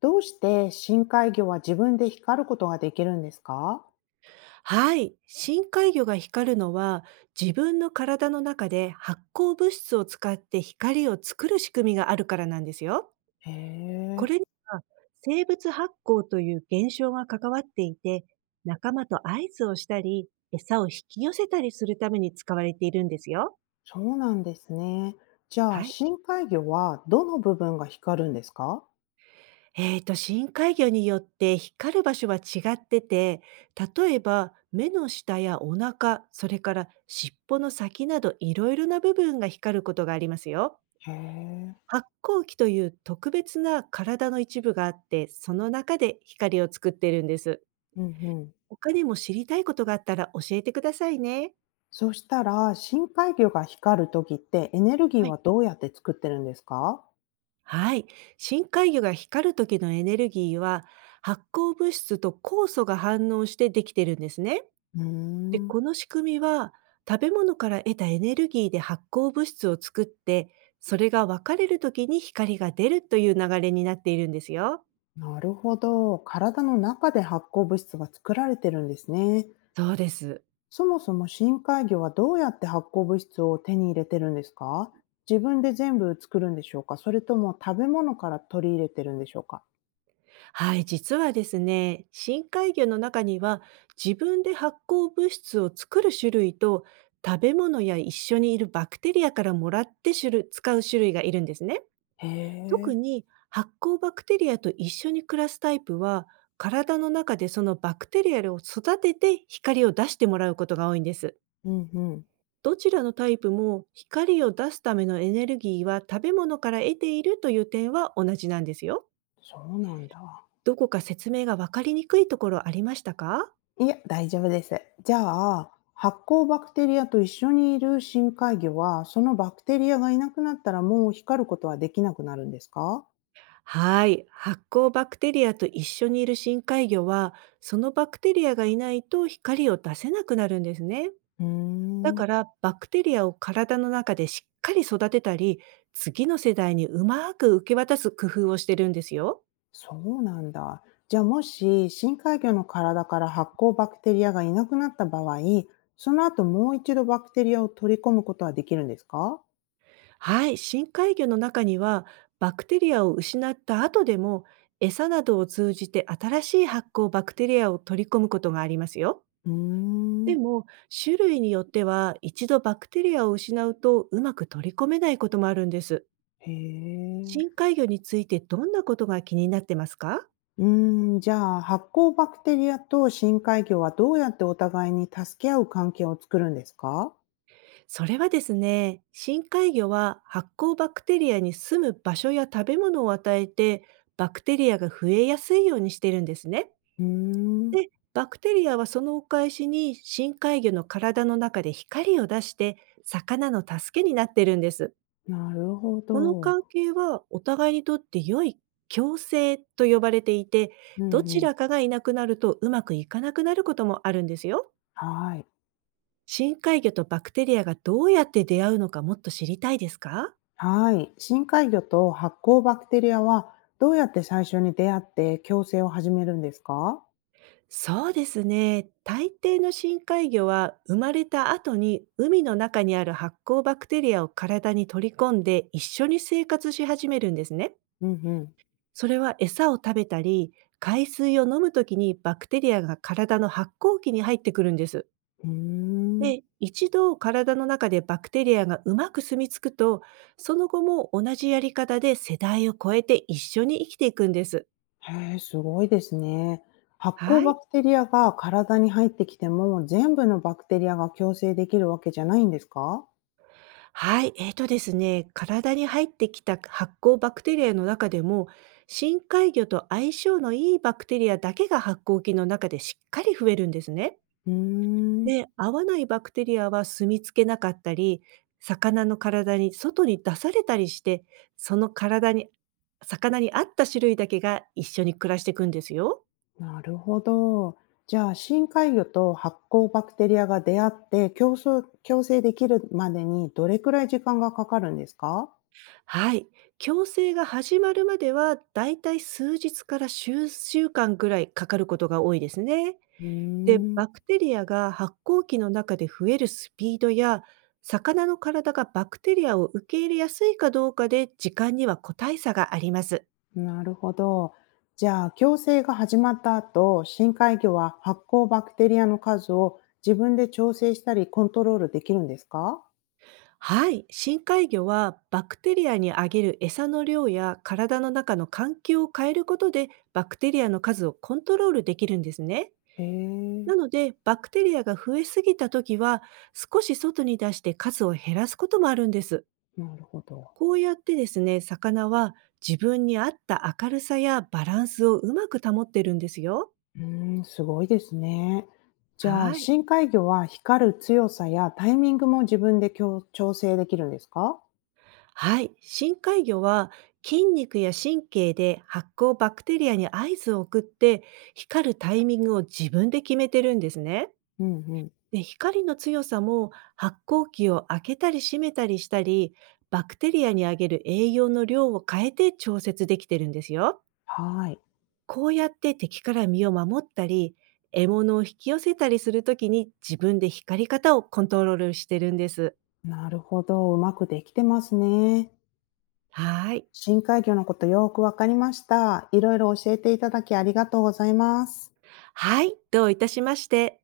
どうして深海魚は自分で光ることができるんですか？はい。深海魚が光るのは、自分の体の中で発光物質を使って光を作る仕組みがあるからなんですよ。へこえ、れには生物発光という現象が関わっていて、仲間と合図をしたり、餌を引き寄せたりするために使われているんですよ。そうなんですね。じゃあはい。深海魚はどの部分が光るんですか？深海魚によって光る場所は違ってて、例えば目の下やお腹、それから尻尾の先などいろいろな部分が光ることがありますよ。へえ、発光器という特別な体の一部があって、その中で光を作っているんです。うんうん。他にも知りたいことがあったら教えてくださいね。そしたら深海魚が光るときってエネルギーははい。どうやって作ってるんですか？はい。深海魚が光る時のエネルギーは、発光物質と酵素が反応してできてるんですね。うーで、ん、この仕組みは、食べ物から得たエネルギーで発光物質を作って、それが分かれる時に光が出るという流れになっているんですよ。なるほど。体の中で発光物質が作られてるんですね。そうです。そもそも深海魚はどうやって発光物質を手に入れてるんですか？自分で全部作るんでしょうか？それとも食べ物から取り入れてるんでしょうか？はい、実はですね、深海魚の中には自分で発光物質を作る種類と、食べ物や一緒にいるバクテリアからもらって種類使う種類がいるんですね。へ特え、に発酵バクテリアと一緒に暮らすタイプは、体の中でそのバクテリアを育てて光を出してもらうことが多いんです。うんうん。どちらのタイプも光を出すためのエネルギーは食べ物から得ているという点は同じなんですよ。そうなんだ。どこか説明がわかりにくいところありましたか？いや、大丈夫です。じゃあ、発光バクテリアと一緒にいる深海魚は、そのバクテリアがいなくなったらもう光ることはできなくなるんですか？はい。発酵バクテリアと一緒にいる深海魚は、そのバクテリアがいないと光を出せなくなるんですね。うーだん。から、バクテリアを体の中でしっかり育てたり、次の世代にうまく受け渡す工夫をしてるんですよ。そうなんだ。じゃあ、もし深海魚の体から発酵バクテリアがいなくなった場合、その後もう一度バクテリアを取り込むことはできるんですか？はい、深海魚の中には、バクテリアを失った後でも、餌などを通じて新しい発酵バクテリアを取り込むことがありますよ。うーん。でも、種類によっては、一度バクテリアを失うとうまく取り込めないこともあるんです。へえ。深海魚についてどんなことが気になってますか？うーん、じゃあ発酵バクテリアと深海魚はどうやってお互いに助け合う関係を作るんですか？それはですね、深海魚は発酵バクテリアに住む場所や食べ物を与えて、バクテリアが増えやすいようにしてるんですね。うーん、で、バクテリアはそのお返しに深海魚の体の中で光を出して、魚の助けになってるんです。なるほこのど。関係はお互いにとって良い共生と呼ばれていて、うどんうちん。らかがいなくなるとうまくいかなくなることもあるんですよ。はい。深海魚とバクテリアがどうやって出会うのか、もっと知りたいですか？はい。深海魚と発酵バクテリアはどうやって最初に出会って共生を始めるんですか？そうですね。大抵の深海魚は生まれた後に海の中にある発酵バクテリアを体に取り込んで、一緒に生活し始めるんですね。うんうん。それは餌を食べたり、海水を飲むときにバクテリアが体の発酵器に入ってくるんです。うーん。で、一度体の中でバクテリアがうまく住み着くと、その後も同じやり方で世代を超えて一緒に生きていくんです。へえ、すごいですね。発酵はバい。クテリアが体に入ってきても全部のバクテリアが共生できるわけじゃないんですか？はい、えーとですね、体に入ってきた発酵バクテリアの中でも、深海魚と相性のいいバクテリアだけが発酵器の中でしっかり増えるんですね。うーん。で、合わないバクテリアは住みつけなかったり、魚の体に外に出されたりして、その体に、魚に合った種類だけが一緒に暮らしていくんですよ。なるほど。じゃあ、深海魚と発酵バクテリアが出会って共生できるまでにどれくらい時間がかかるんですか？はい。矯正が始まるまでは、だいたい数日から数週間ぐらいかかることが多いですね。うで、ーん。バクテリアが発酵期の中で増えるスピードや、魚の体がバクテリアを受け入れやすいかどうかで時間には個体差があります。なるほど。じゃあ、共生が始まった後、深海魚は発酵バクテリアの数を自分で調整したりコントロールできるんですか？はい。深海魚はバクテリアにあげる餌の量や体の中の環境を変えることで、バクテリアの数をコントロールできるんですね。えなえ、ので、バクテリアが増えすぎた時は、少し外に出して数を減らすこともあるんです。なるほど。こうやってですね、魚は自分に合った明るさやバランスをうまく保ってるんですよ。うーん、すごいですね。じゃあ、はい。深海魚は光る強さやタイミングも自分で強調整できるんですか？はい。深海魚は筋肉や神経で発光バクテリアに合図を送って、光るタイミングを自分で決めてるんですね。うんうん。で、光の強さも発光器を開けたり閉めたりしたり、バクテリアにあげる栄養の量を変えて調節できてるんですよ。はい。こうやって敵から身を守ったり、獲物を引き寄せたりするときに自分で光り方をコントロールしてるんです。なるほど。うまくできてますね。はーい。深海魚のことよくわかりました。いろいろ教えていただきありがとうございます。はい、どういたしまして。